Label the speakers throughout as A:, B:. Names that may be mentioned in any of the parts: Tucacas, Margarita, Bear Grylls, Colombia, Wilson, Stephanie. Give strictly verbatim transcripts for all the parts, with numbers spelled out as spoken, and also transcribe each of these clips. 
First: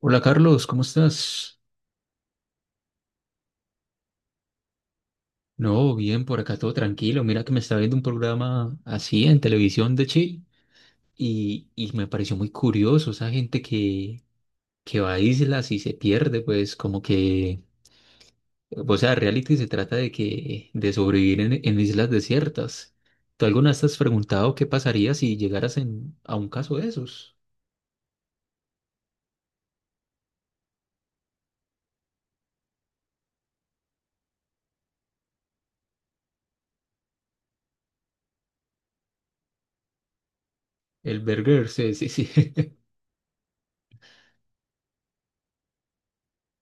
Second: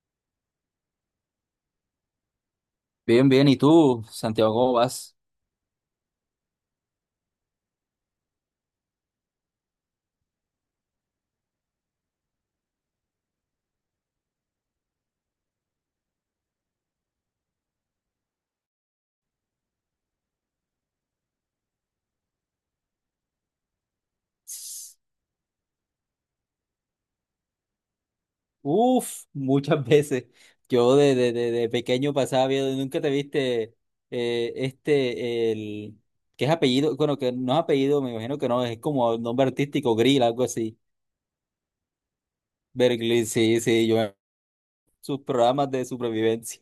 A: Hola Carlos, ¿cómo estás?
B: Bien, bien. ¿Y tú, Santiago, cómo vas?
A: No, bien, por acá todo tranquilo. Mira que me estaba viendo un programa así en televisión de Chile y, y me pareció muy curioso esa gente que, que va a islas y se pierde, pues como que, o sea, reality se trata de que de sobrevivir en, en islas desiertas. ¿Tú alguna vez te has preguntado qué pasaría si llegaras en, a un caso de esos?
B: Uf, muchas veces. Yo de, de, de, de pequeño pasaba viendo, nunca te viste eh, este, el, que es apellido, bueno, que no es apellido, me imagino que no, es como el nombre artístico, Grill, algo así.
A: El Berger, sí, sí, sí.
B: Berglin, sí, sí, yo sus programas de supervivencia.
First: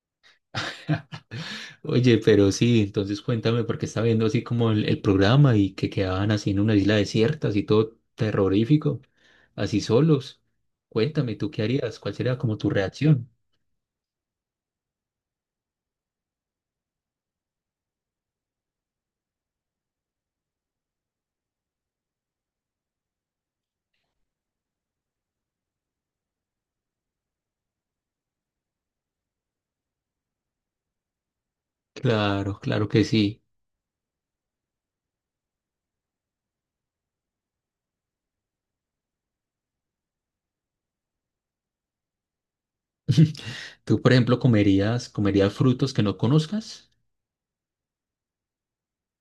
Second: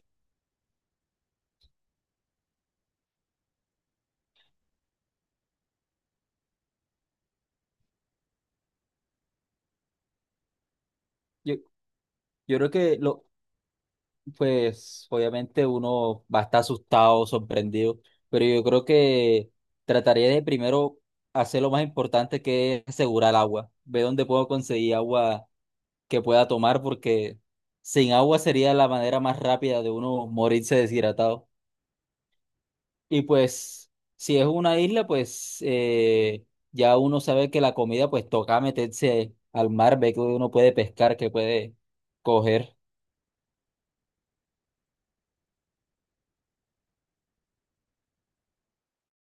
A: Oye, pero sí, entonces cuéntame, porque estaba viendo así como el, el programa y que quedaban así en una isla desierta, así todo terrorífico, así solos. Cuéntame, ¿tú
B: Yo,
A: qué harías? ¿Cuál sería como
B: yo
A: tu
B: creo que lo,
A: reacción?
B: Pues obviamente uno va a estar asustado, sorprendido, pero yo creo que trataría de primero hacer lo más importante, que es asegurar agua, ver dónde puedo conseguir agua que pueda tomar, porque sin agua sería la manera más rápida de uno morirse deshidratado.
A: Claro, claro que
B: Y
A: sí.
B: pues si es una isla, pues eh, ya uno sabe que la comida, pues toca meterse al mar, ver que uno puede pescar, que puede coger.
A: ¿Tú, por ejemplo, comerías, comerías frutos que no conozcas?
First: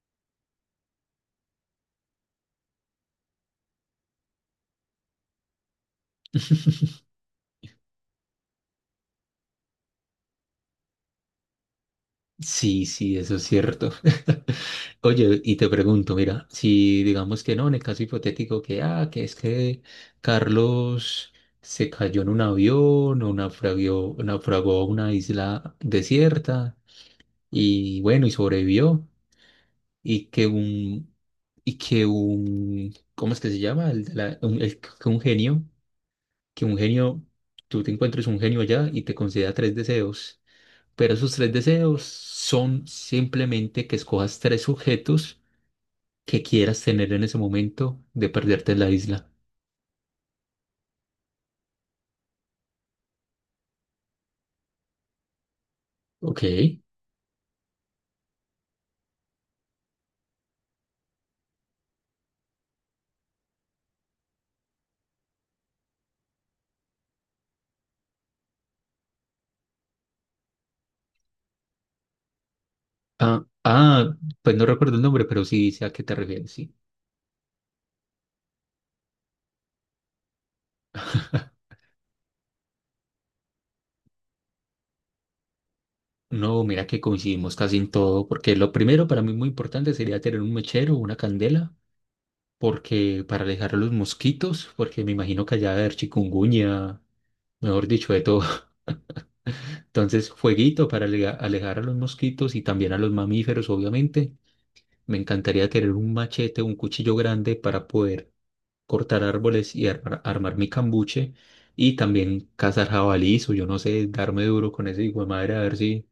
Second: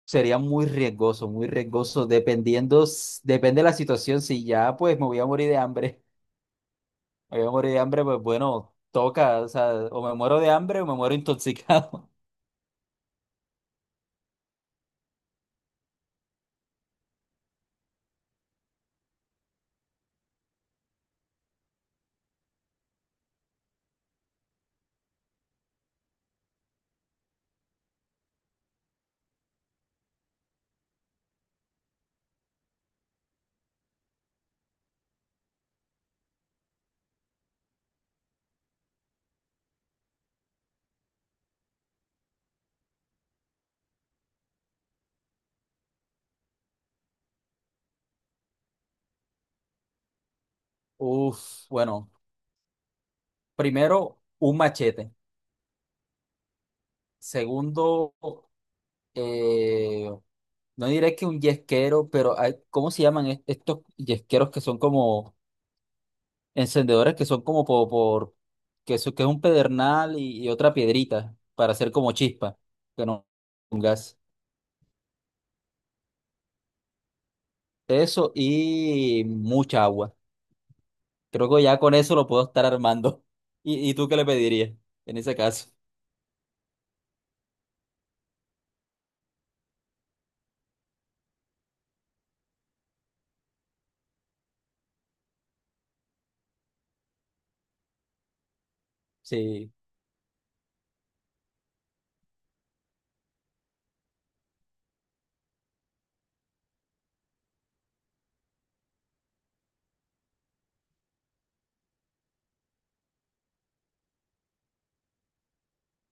B: Sería muy riesgoso, muy riesgoso, dependiendo, s- depende de la situación. Si ya pues me voy a morir de hambre, me voy a morir de hambre, pues bueno, toca, o sea, o me muero de hambre o me muero intoxicado.
A: Sí, sí, eso es cierto. Oye, y te pregunto, mira, si digamos que no, en el caso hipotético que, ah, que es que Carlos se cayó en un avión o naufragó, naufragó a una isla desierta y bueno, y sobrevivió y que un, y que un, ¿cómo es que se llama? El, de la- un, el- que un genio, que un genio, tú te encuentres un genio allá y te conceda tres deseos. Pero esos tres deseos son simplemente que escojas tres objetos que quieras tener en ese momento de perderte en la isla.
B: Uf, bueno, primero, un machete.
A: Ok.
B: Segundo, eh, no diré que un yesquero, pero hay- ¿cómo se llaman est- estos yesqueros que son como encendedores, que son como por, por- que, eso- que es un pedernal y, y otra piedrita para hacer como chispa, que no
A: Ah,
B: un
A: ah,
B: gas.
A: pues no recuerdo el nombre, pero sí sé a qué te refieres, sí.
B: Eso y mucha agua. Creo que ya con eso lo puedo estar armando. ¿Y, y tú qué le pedirías en ese caso?
A: No, mira que coincidimos casi en todo, porque lo primero para mí muy importante sería tener un mechero, una candela, porque para alejar a los mosquitos, porque me imagino que allá debe haber chikungunya, mejor dicho, de todo.
B: Sí,
A: Entonces, fueguito para alega- alejar a los mosquitos y también a los mamíferos, obviamente. Me encantaría tener un machete o un cuchillo grande para poder cortar árboles y armar, armar mi cambuche y también cazar jabalíes o yo no sé, darme duro con ese hijo de madre a ver si,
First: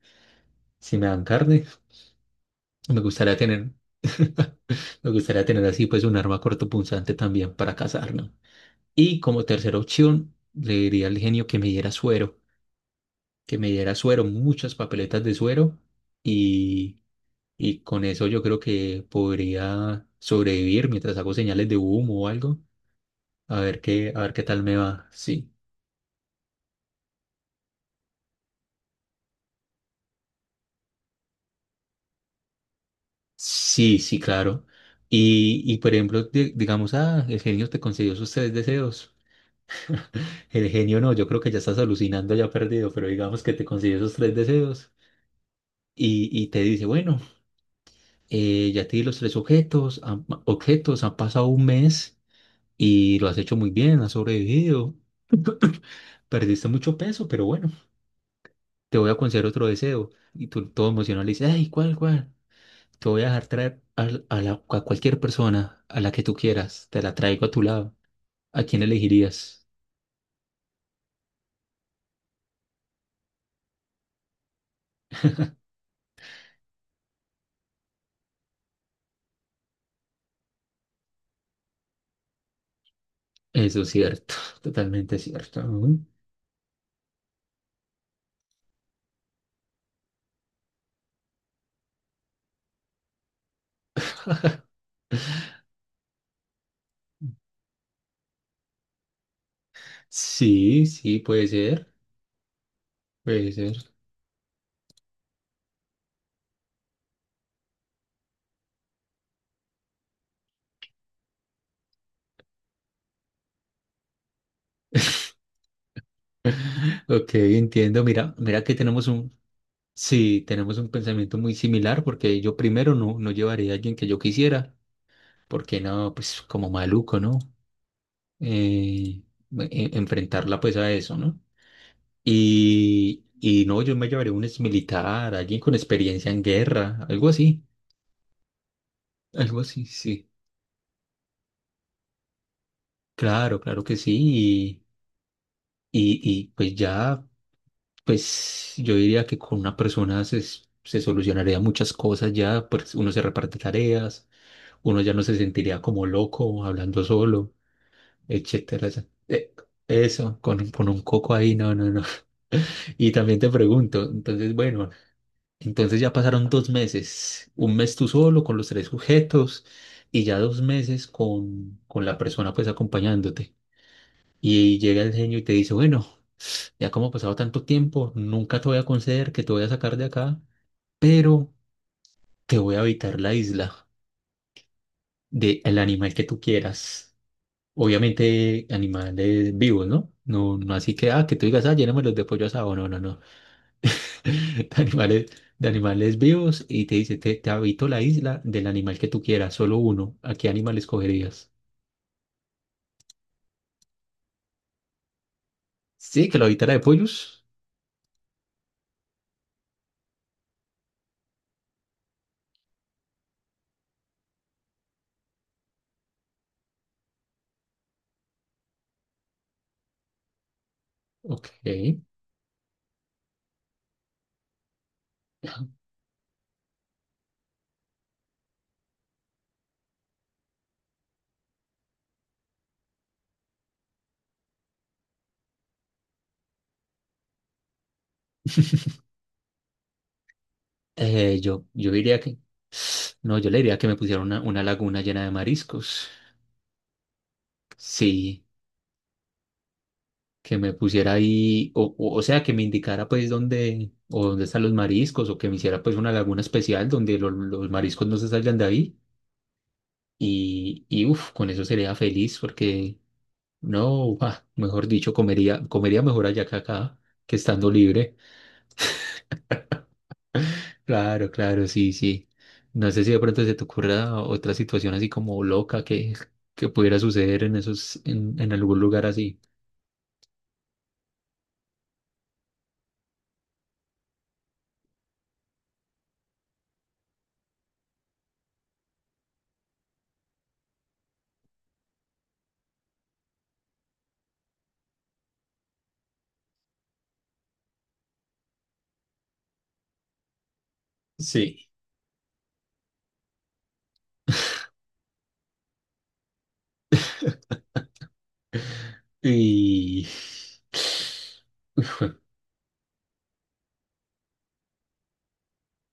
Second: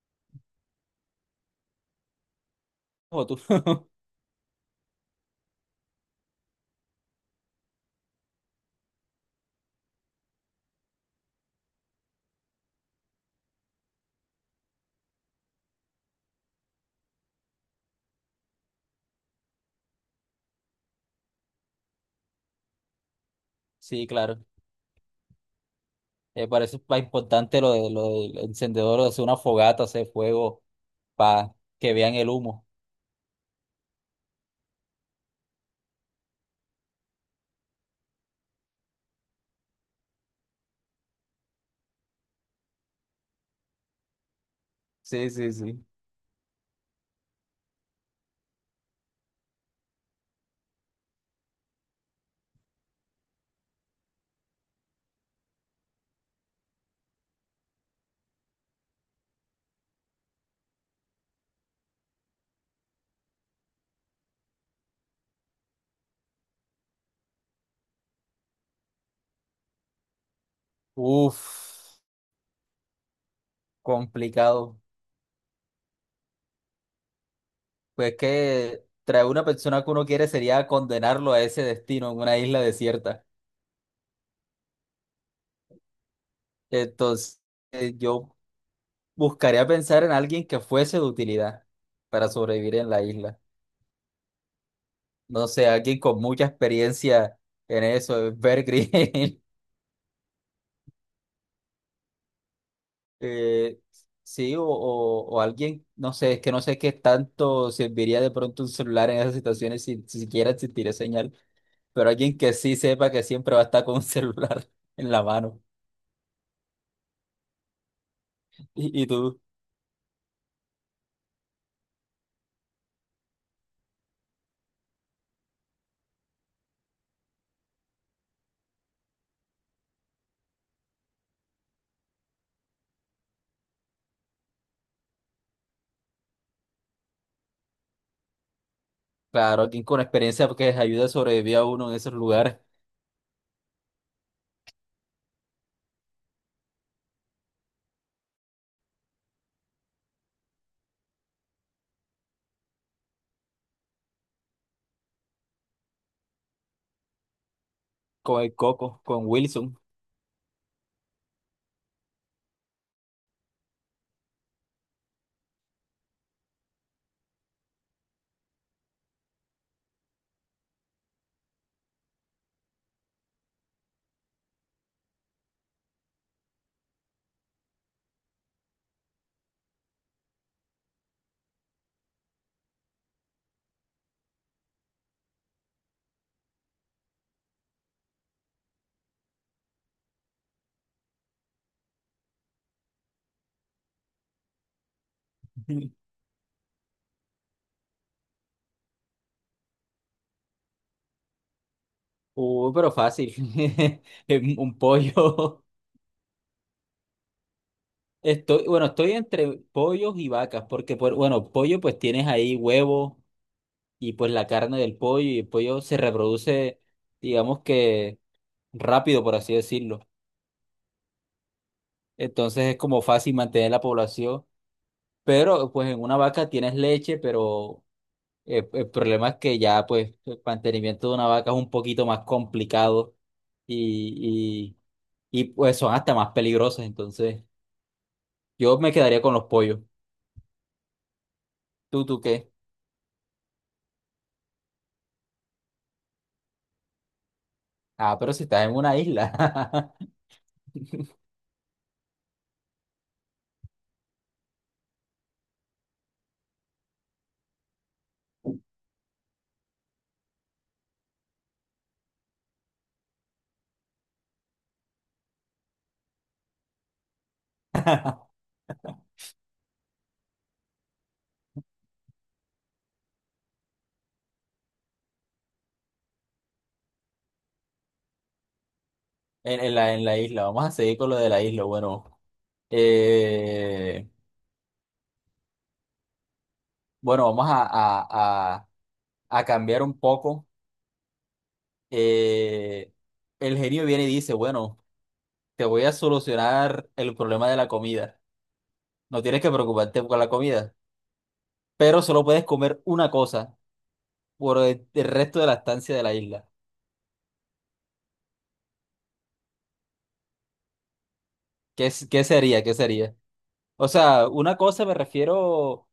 A: si me dan carne. Me
B: o
A: gustaría
B: tú.
A: tener, me gustaría tener así pues un arma cortopunzante también para cazar, ¿no? Y como tercera opción, le diría al genio que me diera suero, que me diera suero, muchas papeletas de suero y con eso yo creo que podría sobrevivir mientras hago señales de humo o algo. A ver
B: Sí,
A: qué, a ver
B: claro.
A: qué tal me va. Sí,
B: Eh, para eso es más importante lo, de, lo del encendedor, o hacer una fogata, hacer fuego, para que vean el humo.
A: sí, sí, claro. Y, y por ejemplo, di- digamos, ah, el genio te concedió sus tres deseos. El genio no, yo creo que ya estás alucinando, ya perdido, pero digamos que te concedió esos tres deseos
B: Sí, sí, sí.
A: y, y te dice, bueno, eh, ya te di los tres objetos, han, pa- objetos, han pasado un mes y lo has hecho muy bien, has sobrevivido, perdiste mucho peso, pero bueno. te voy a conceder otro deseo. Y tú todo emocionado le dices, ay, ¿cuál, cuál? Te voy a dejar traer al- a, la- a cualquier persona, a la que tú quieras, te la traigo a tu lado. ¿A quién elegirías?
B: Uf, complicado. Pues que traer una persona que uno quiere sería condenarlo a ese destino en una isla desierta.
A: Eso es cierto, totalmente cierto. Ujú.
B: Entonces, eh, yo buscaría pensar en alguien que fuese de utilidad para sobrevivir en la isla. No sé, alguien con mucha experiencia en eso, Bear Grylls,
A: Sí, sí, puede ser, puede ser.
B: eh, sí, o, o- o alguien, no sé, es que no sé qué tanto serviría de pronto un celular en esas situaciones, si si siquiera existiría señal, pero alguien que sí sepa, que siempre va a estar con un celular en la mano.
A: Ok, entiendo. Mira, mira que
B: Y,
A: tenemos
B: y
A: un,
B: tú,
A: sí, tenemos un pensamiento muy similar porque yo primero no, no llevaría a alguien que yo quisiera, porque no, pues como maluco, ¿no? Eh, e- enfrentarla pues a eso, ¿no? Y, y no, yo me llevaré un exmilitar, alguien con experiencia en guerra, algo así, algo
B: claro, alguien
A: así,
B: con
A: sí.
B: experiencia porque les ayude a sobrevivir a uno en esos lugares,
A: Claro, claro que sí. Y, y, y, pues ya, pues yo diría que con una persona se, s- se solucionaría muchas cosas ya, pues uno se reparte tareas, uno ya no se sentiría como loco hablando solo,
B: con el
A: etcétera.
B: Coco,
A: esa-
B: con
A: eh,
B: Wilson.
A: Eso, con, con un coco ahí, no, no, no. Y también te pregunto, entonces, bueno, Entonces ya pasaron dos meses, un mes tú solo con los tres sujetos y ya dos meses con, con la persona pues acompañándote. Y, llega el genio y te dice, bueno, ya como ha pasado tanto tiempo, nunca te voy a conceder que te voy a sacar de acá, pero te voy a habitar la isla del animal que tú quieras. Obviamente animales vivos, ¿no? No, no así que, ah, que tú digas, ah, lléname los de pollo asado. No, no, no. de animales, de animales vivos y te dice, te, te habito la isla del animal que tú quieras, solo uno. ¿A qué animal escogerías?
B: Uh, pero fácil. Es un pollo.
A: Sí, que lo habitara de pollos.
B: Estoy, bueno, estoy entre pollos y vacas, porque por, bueno, pollo pues tienes ahí huevo y pues la carne del pollo, y el pollo se reproduce, digamos que rápido, por así decirlo.
A: Ok. Eh,
B: Entonces es como fácil mantener la población, pero pues en una vaca tienes leche, pero eh, el problema es que ya pues el mantenimiento de una vaca es un poquito más complicado y, y, y pues son hasta más peligrosas, entonces. Yo me quedaría con los pollos.
A: yo, yo
B: ¿Tú,
A: diría
B: tú
A: que...
B: qué?
A: No, yo le diría que me pusiera una, una laguna llena de mariscos.
B: Ah, pero si
A: Sí,
B: estás en una isla.
A: que me pusiera ahí, o, o, o sea, que me indicara pues dónde, o dónde están los mariscos, o que me hiciera pues una laguna especial donde lo- los mariscos no se salgan de ahí. Y, y uff, con eso sería feliz porque No, ah, mejor dicho, comería, comería mejor allá que acá, que estando libre. Claro, claro, sí, sí. No sé si de pronto se te ocurra otra situación así como loca que, que pudiera suceder en esos, en, en algún lugar así.
B: En, en la, en la isla. Vamos a seguir con lo de la isla. Bueno, eh, bueno, vamos a, a, a, a cambiar un poco. Eh, el genio viene y dice, bueno, te voy a solucionar el problema de la comida. No tienes que preocuparte con la comida,
A: Sí.
B: pero solo puedes comer una cosa por el, el resto de la estancia de la isla.
A: Y
B: ¿Qué, es- qué sería? ¿Qué sería? O sea, una cosa, me refiero.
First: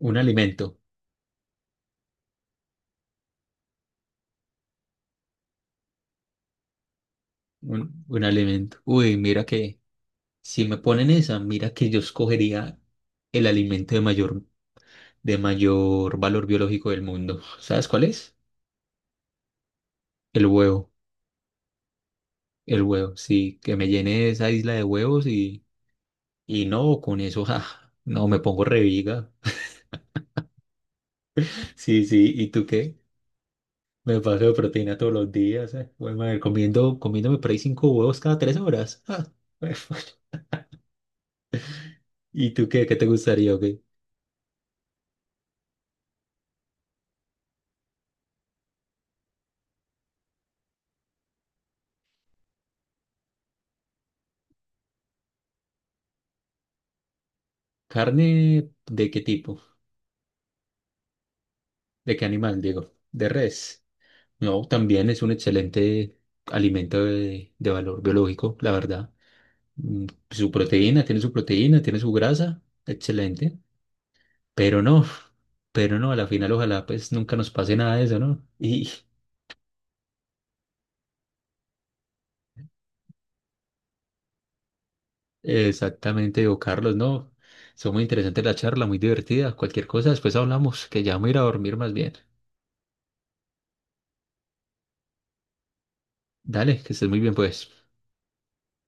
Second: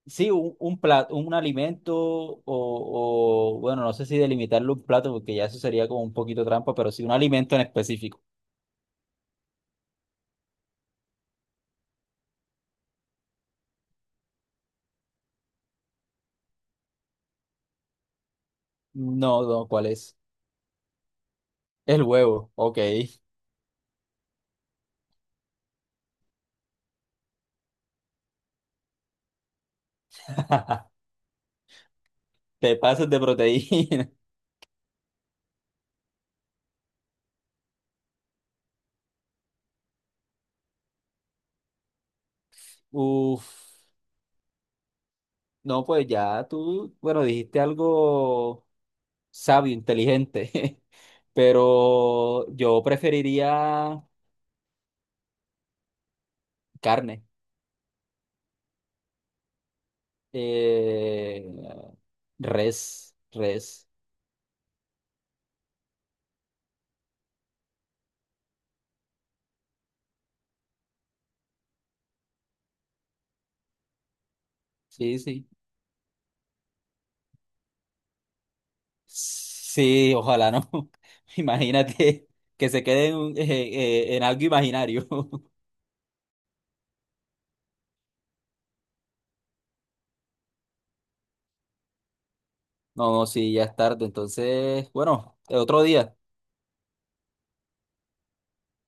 A: un
B: Sí, un, un
A: alimento,
B: plato, un alimento o, o, bueno, no sé si delimitarlo un plato, porque ya eso sería como un poquito trampa, pero sí un alimento en
A: un,
B: específico.
A: un alimento. Uy, mira que si me ponen esa, mira que yo escogería el alimento de mayor, de mayor valor biológico del mundo. ¿Sabes cuál es?
B: No, no, ¿cuál es?
A: El huevo.
B: El huevo, ok.
A: El huevo, sí, que me llene esa isla de huevos y, y no, con eso, ja, no, me pongo reviga. Sí, sí, ¿y tú
B: Te
A: qué?
B: pasas de proteína.
A: Me paso de proteína todos los días, eh. Bueno, madre, comiendo, comiéndome por ahí cinco huevos cada tres horas. ah, jue- ¿Y tú qué? ¿Qué te gustaría o
B: Uf,
A: qué?
B: no, pues ya tú, bueno, dijiste algo sabio, inteligente, pero yo preferiría carne,
A: ¿Carne de qué tipo?
B: eh,
A: ¿De qué animal, digo?
B: res,
A: ¿De res?
B: res,
A: No, también es un excelente alimento de, de valor biológico, la verdad. Mm, Su proteína, tiene su proteína, tiene su grasa, excelente. Pero no,
B: sí, sí.
A: pero no, a la final ojalá pues nunca nos pase nada de eso, ¿no? Y
B: Sí, ojalá no. Imagínate que se quede en, un- eh, eh, en algo imaginario.
A: exactamente, digo, Carlos, no, son muy interesantes la charla, muy divertida, cualquier cosa, después hablamos, que ya me voy a ir a dormir más bien.
B: No, no, sí, ya es tarde. Entonces, bueno, otro día.
A: Dale, que estés muy bien pues.